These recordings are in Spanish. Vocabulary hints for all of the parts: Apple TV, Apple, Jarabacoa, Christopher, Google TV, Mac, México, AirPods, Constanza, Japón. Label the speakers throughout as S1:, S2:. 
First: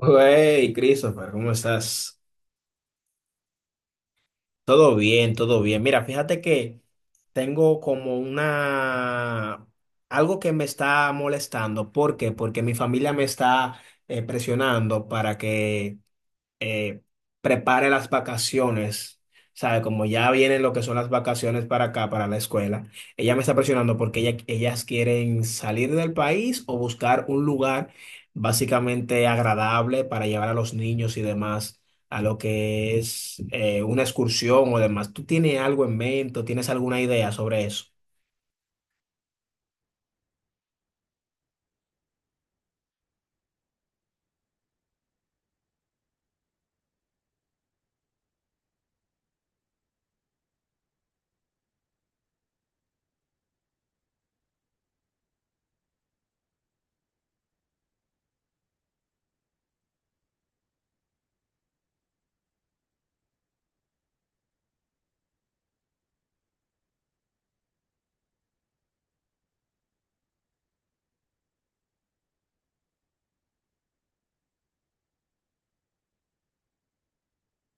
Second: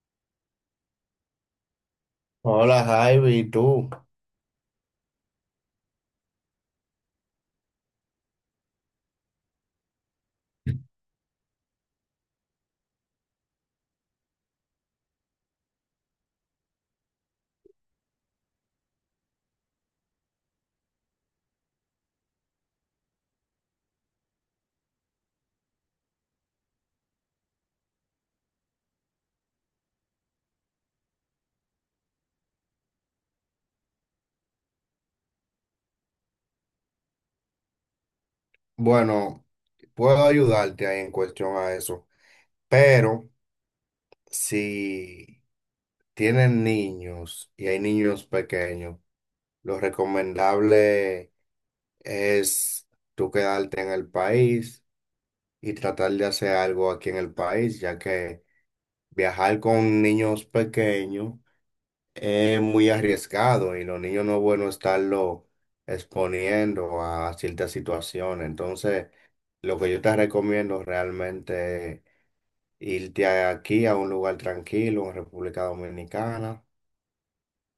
S1: Hey, Christopher, ¿cómo estás?
S2: Hola, Javi, ¿y tú?
S1: Todo bien, todo bien. Mira, fíjate que tengo como algo que me está molestando. ¿Por qué? Porque mi familia me está presionando para que eh, prepare las vacaciones, ¿sabe? Como ya vienen lo que son las vacaciones para acá, para la escuela, ella me está presionando porque ellas quieren salir del país o buscar un lugar básicamente agradable para llevar a los niños y demás a lo que es una excursión o demás. ¿Tú tienes algo en mente o tienes alguna idea sobre eso?
S2: Bueno, puedo ayudarte ahí en cuestión a eso, pero si tienen niños y hay niños pequeños, lo recomendable es tú quedarte en el país y tratar de hacer algo aquí en el país, ya que viajar con niños pequeños es muy arriesgado y los niños no es bueno estarlo exponiendo a ciertas situaciones. Entonces, lo que yo te recomiendo realmente es irte aquí a un lugar tranquilo en República Dominicana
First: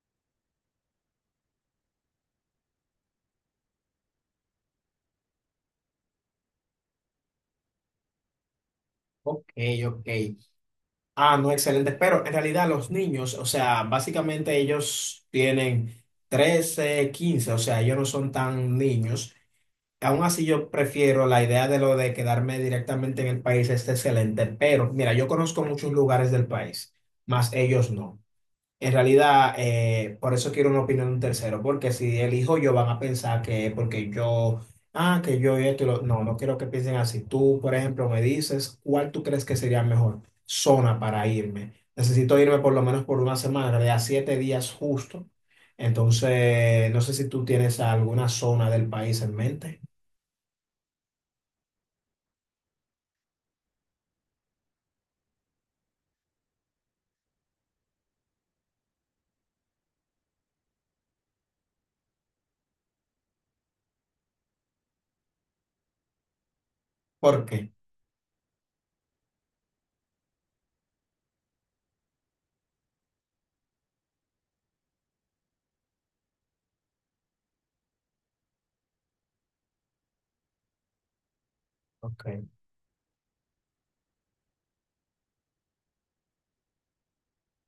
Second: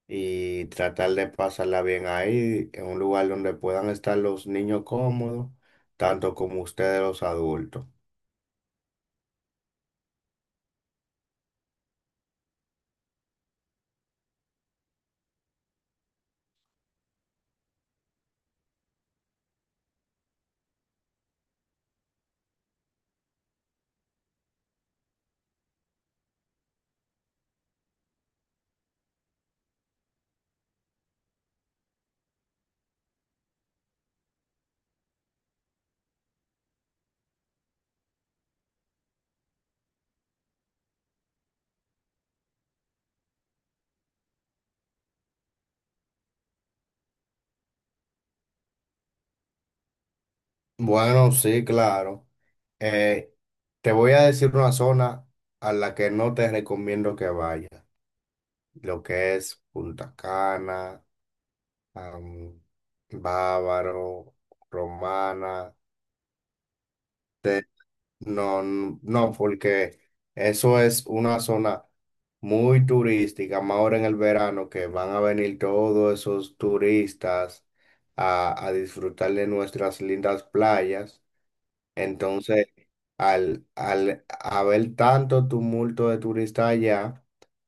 S2: y tratar de pasarla bien ahí, en un lugar donde puedan estar los niños cómodos, tanto como ustedes los adultos.
S1: Ok, ok. Ah, no, excelente. Pero en realidad los niños, o sea, básicamente ellos tienen 13, 15, o sea, ellos no son tan niños. Aún así yo prefiero la idea de lo de quedarme directamente en el país, es excelente. Pero mira, yo conozco muchos lugares del país, más ellos no. En realidad, por eso quiero una opinión de un tercero, porque si elijo yo van a pensar que porque yo, ah, que yo esto, no, no quiero que piensen así. Tú, por ejemplo, me dices cuál tú crees que sería mejor zona para irme. Necesito irme por lo menos por una semana, en realidad 7 días justo. Entonces, no sé si tú tienes alguna zona del país en mente.
S2: Bueno, sí, claro. Eh, Te voy a decir una zona a la que no te recomiendo que vayas. Lo que es Punta Cana, am, Bávaro, Romana.
S1: ¿Por
S2: te-
S1: qué?
S2: no, no, porque eso es una zona muy turística, más ahora en el verano que van a venir todos esos turistas a disfrutar de nuestras lindas playas.
S1: Ok.
S2: Entonces, al haber tanto tumulto de turistas allá,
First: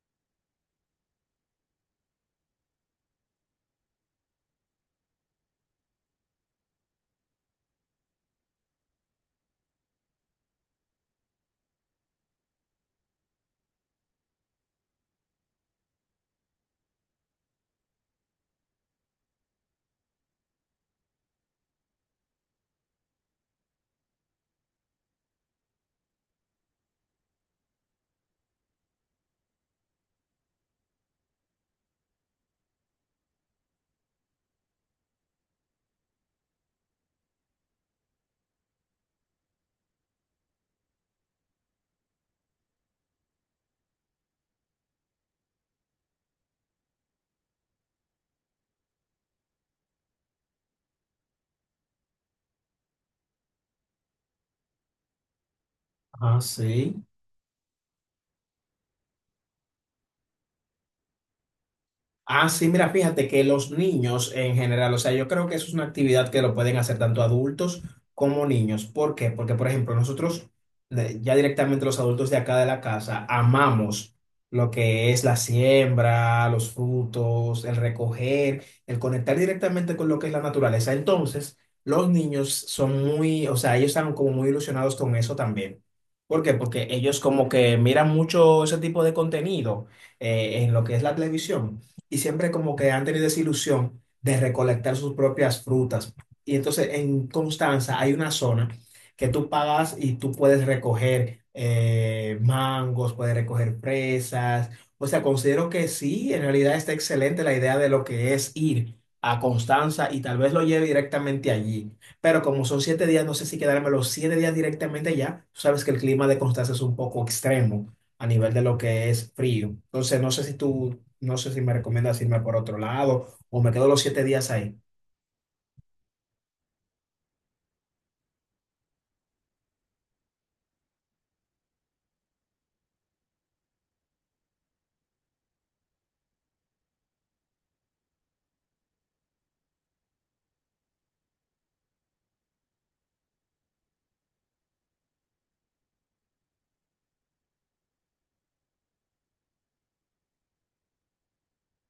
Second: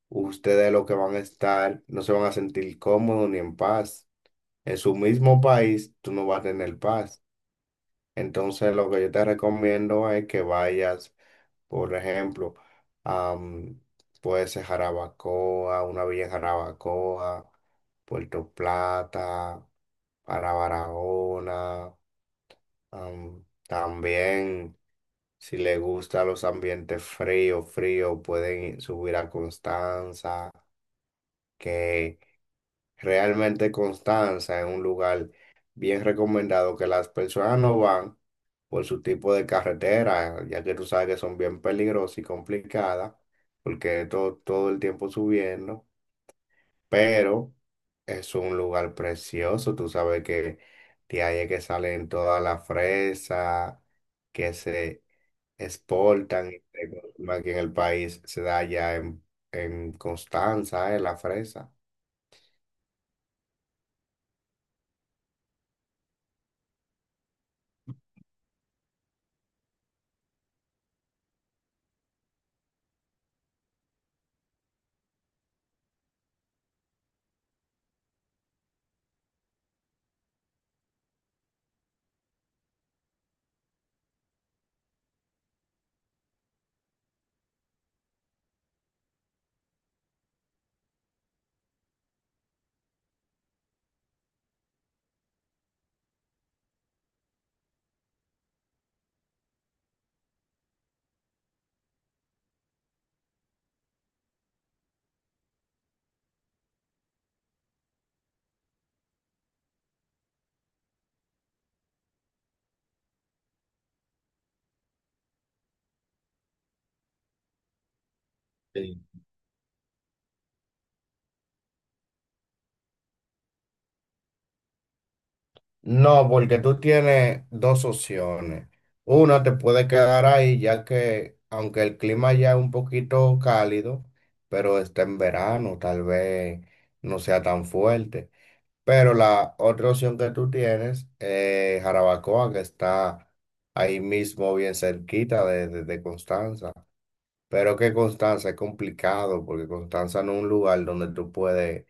S2: ustedes lo que van a estar, no se van a sentir cómodos ni en paz en su mismo país, tú no vas a tener paz. Entonces, lo que yo te recomiendo es que vayas, por ejemplo, a, mm, puede ser Jarabacoa, una villa en Jarabacoa, Puerto Plata, para Barahona, también. Si le gustan los ambientes fríos, fríos, pueden subir a Constanza, que realmente Constanza es un lugar bien recomendado que las personas no van por su tipo de carretera, ya que tú sabes que son bien peligrosas y complicadas, porque es todo, todo el tiempo subiendo, pero es un lugar precioso. Tú sabes que de ahí es que salen todas las fresas que se
S1: Ah,
S2: exportan y se
S1: sí.
S2: consumen aquí en el país, se da ya en Constanza, la fresa.
S1: Ah, sí, mira, fíjate que los niños en general, o sea, yo creo que eso es una actividad que lo pueden hacer tanto adultos como niños. ¿Por qué? Porque, por ejemplo, nosotros, ya directamente los adultos de acá de la casa, amamos lo que es la siembra, los frutos, el recoger, el conectar directamente con lo que es la naturaleza. Entonces, los niños son muy, o sea, ellos están como muy ilusionados con eso también. ¿Por qué? Porque ellos como que miran mucho ese tipo de contenido en lo que es la televisión y siempre como que han tenido esa ilusión de recolectar sus propias frutas. Y entonces en Constanza hay una zona que tú pagas y tú puedes recoger mangos, puedes recoger fresas. O sea, considero que sí, en realidad está excelente la idea de lo que es ir a Constanza y tal vez lo lleve directamente allí. Pero como son 7 días, no sé si quedarme los 7 días directamente allá. Tú sabes que el clima de Constanza es un poco extremo a nivel de lo que es frío. Entonces, no sé si tú no sé si me recomiendas irme por otro lado o me quedo los 7 días ahí.
S2: No, porque tú tienes dos opciones. Una, te puede quedar ahí, ya que aunque el clima ya es un poquito cálido, pero está en verano, tal vez no sea tan fuerte. Pero la otra opción que tú tienes es Jarabacoa, que está ahí mismo bien cerquita de, de Constanza. Pero que Constanza es complicado, porque Constanza no es un lugar donde tú puedes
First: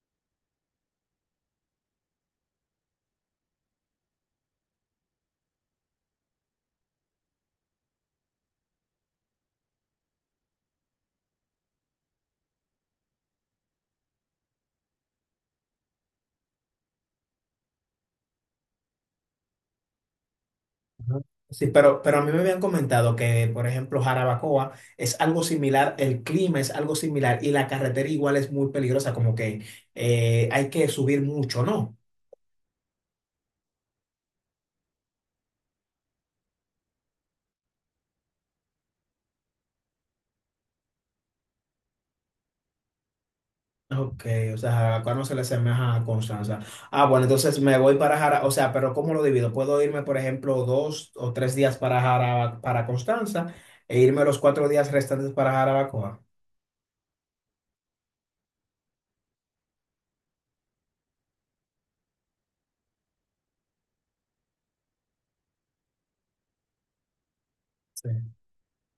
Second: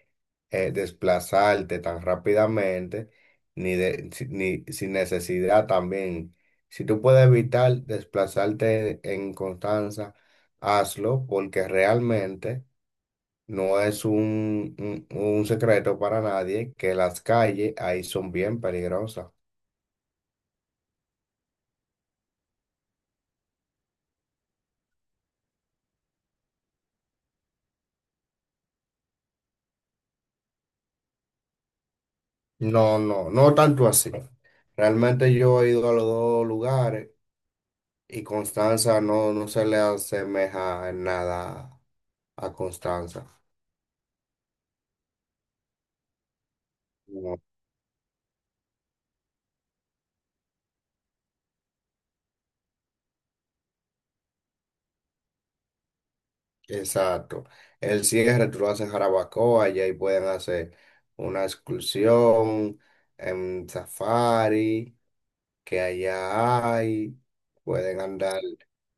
S2: desplazarte tan rápidamente, ni sin necesidad también. Si tú puedes evitar desplazarte en Constanza, hazlo, porque realmente no es un secreto para nadie que las calles ahí son bien peligrosas.
S1: Ajá. Sí, pero a mí me habían comentado que, por ejemplo, Jarabacoa es algo similar, el clima es algo similar y la carretera igual es muy peligrosa, como que hay que subir mucho, ¿no?
S2: No, no, no tanto así. Realmente yo he ido a los dos lugares. Y Constanza no, no se le asemeja en nada a Constanza.
S1: Ok, o sea, Jarabacoa no se le asemeja a Constanza. Ah, bueno,
S2: No.
S1: entonces me voy para Jarabacoa, o sea, pero ¿cómo lo divido? Puedo irme, por ejemplo, 2 o 3 días para para Constanza e irme los 4 días restantes para Jarabacoa.
S2: Exacto. El cierre tú lo haces en Jarabacoa y ahí pueden hacer una excursión en safari que allá hay. Pueden
S1: Sí.
S2: andar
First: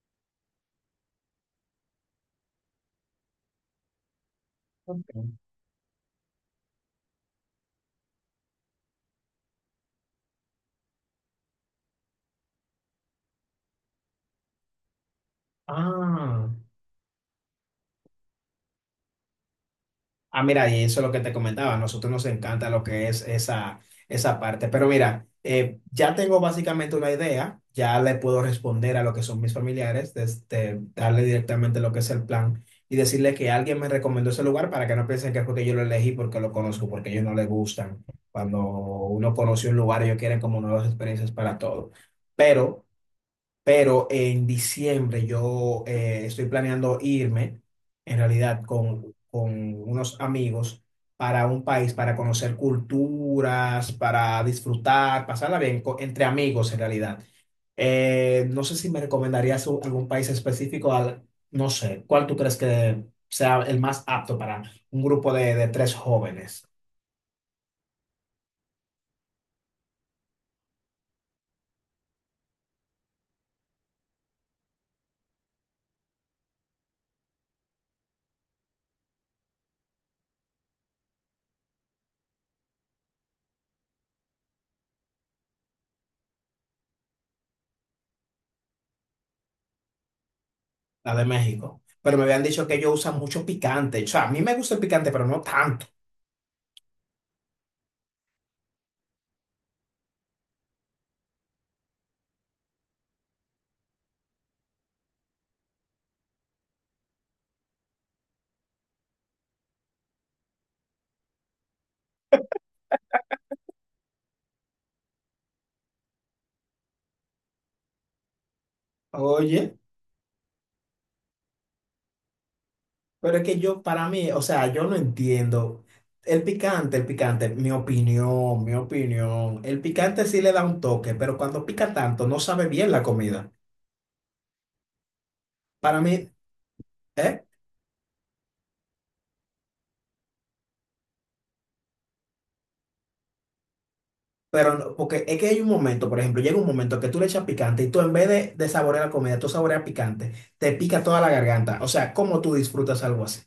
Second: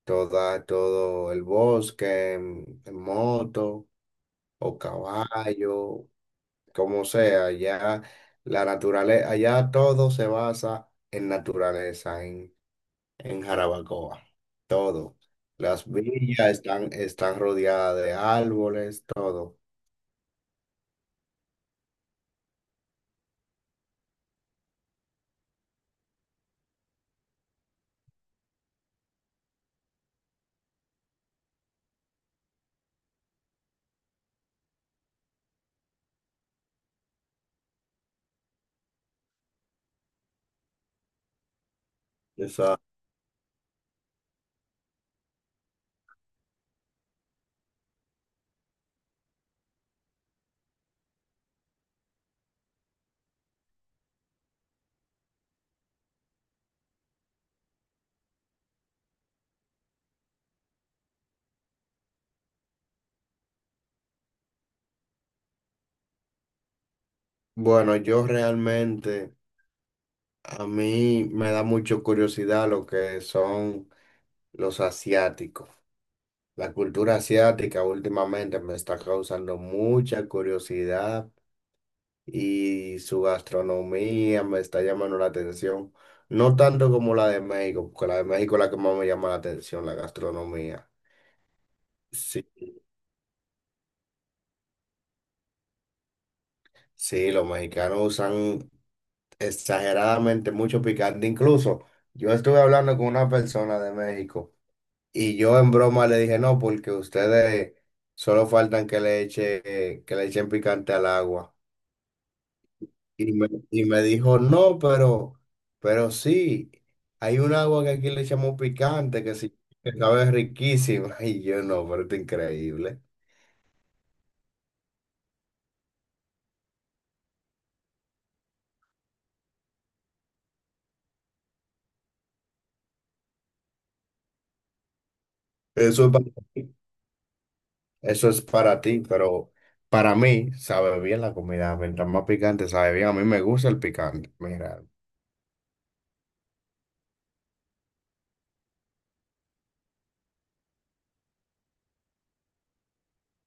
S2: toda, todo el bosque en moto o
S1: Ok.
S2: caballo, como sea. Allá la naturaleza, allá todo se basa en naturaleza, en Jarabacoa. Todo. Las villas
S1: Ah.
S2: están, están rodeadas de árboles, todo.
S1: Ah, mira, y eso es lo que te comentaba, a nosotros nos encanta lo que es esa parte, pero mira, ya tengo básicamente una idea, ya le puedo responder a lo que son mis familiares, desde, darle directamente lo que es el plan y decirle que alguien me recomendó ese lugar para que no piensen que fue que yo lo elegí porque lo conozco, porque a ellos no les gustan. Cuando uno conoce un lugar, ellos quieren como nuevas experiencias para todo,
S2: Esa-
S1: pero... Pero en diciembre yo estoy planeando irme, en realidad, con unos amigos para un país, para conocer culturas, para disfrutar, pasarla bien entre amigos, en realidad. No sé si me recomendarías algún país específico, al, no sé, ¿cuál tú crees que sea el más apto para un grupo de tres jóvenes,
S2: Bueno, yo realmente, a mí me da mucho curiosidad lo que son los asiáticos. La cultura asiática últimamente me está causando mucha curiosidad y su gastronomía me está llamando la atención. No tanto como la de México, porque la de México es la que más me llama la atención, la gastronomía.
S1: la de México? Pero me habían
S2: Sí.
S1: dicho que ellos usan mucho picante. O sea, a mí me gusta el picante, pero no tanto.
S2: Sí, los mexicanos usan exageradamente mucho picante. Incluso yo estuve hablando con una persona de México y yo en broma le dije, no, porque ustedes solo faltan que le eche, que le echen picante al agua. Y me dijo, no, pero sí, hay un agua que aquí le echamos picante, que sí,
S1: Oye.
S2: que sabe riquísima. Y yo no, pero esto es increíble.
S1: Pero es que yo, para mí, o sea, yo no entiendo. El picante, mi opinión, mi opinión. El picante sí le da un toque, pero cuando pica tanto no sabe bien la comida. Para
S2: Eso es para...
S1: mí, ¿eh?
S2: Eso es para ti, pero para mí sabe bien la comida. Mientras más picante sabe bien. A mí me gusta el picante.
S1: Pero,
S2: Mira,
S1: no- porque es que hay un momento, por ejemplo, llega un momento que tú le echas picante y tú en vez de saborear la comida, tú saboreas picante, te pica toda la garganta. O sea, ¿cómo tú disfrutas algo así?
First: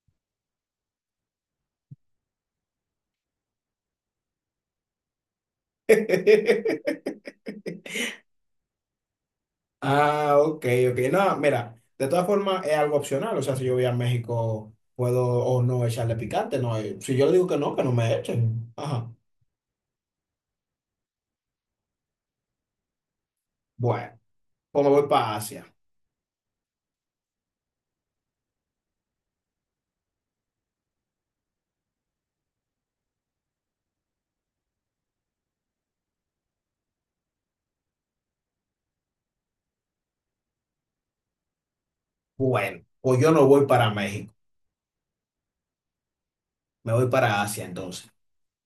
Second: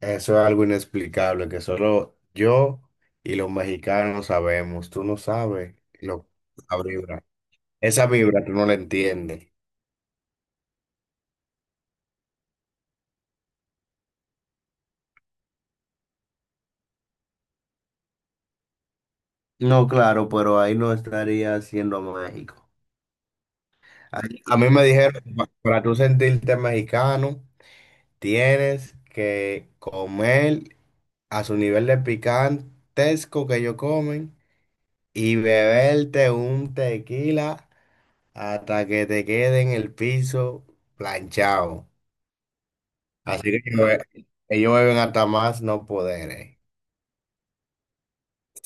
S2: eso es algo inexplicable que solo yo y los mexicanos sabemos. Tú no sabes lo, la vibra. Esa vibra tú no la entiendes.
S1: Ah, ok, ok. No, mira, de todas formas es algo opcional. O sea, si yo voy a México, puedo o no echarle picante. No, eh, si yo le digo que no me echen. Ajá.
S2: No, claro, pero ahí no estaría siendo México.
S1: Bueno,
S2: A, a mí me
S1: pues me voy
S2: dijeron,
S1: para Asia.
S2: Para tú sentirte mexicano, tienes que comer a su nivel de picantesco que ellos comen. Y beberte un tequila hasta que te quede en el piso planchado.
S1: Bueno, pues yo no
S2: Así que
S1: voy
S2: ellos
S1: para México.
S2: ellos beben hasta más no poder.
S1: Me voy para Asia entonces.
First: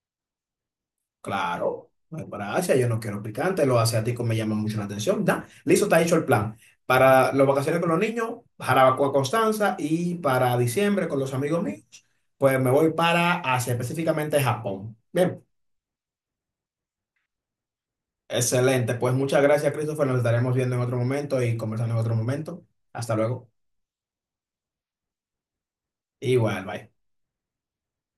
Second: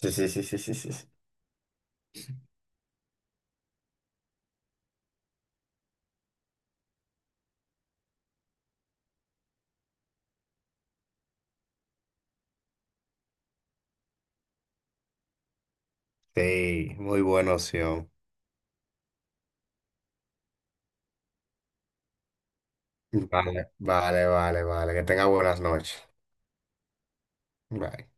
S2: Sí, sí, sí, sí, sí, sí, sí.
S1: Claro, me voy para Asia. Yo no quiero picante. Los asiáticos me llaman mucho la atención. Da, listo, está hecho el plan. Para las vacaciones con los niños, Jarabacoa, Constanza. Y para diciembre con los amigos míos, pues me voy para Asia, específicamente Japón. Bien.
S2: Sí, muy buena opción.
S1: Excelente, pues muchas gracias, Christopher. Nos estaremos viendo en otro momento y conversando en otro momento. Hasta luego.
S2: Vale, vale, vale, vale. Que tenga buenas noches.
S1: Igual, bye.
S2: Bye.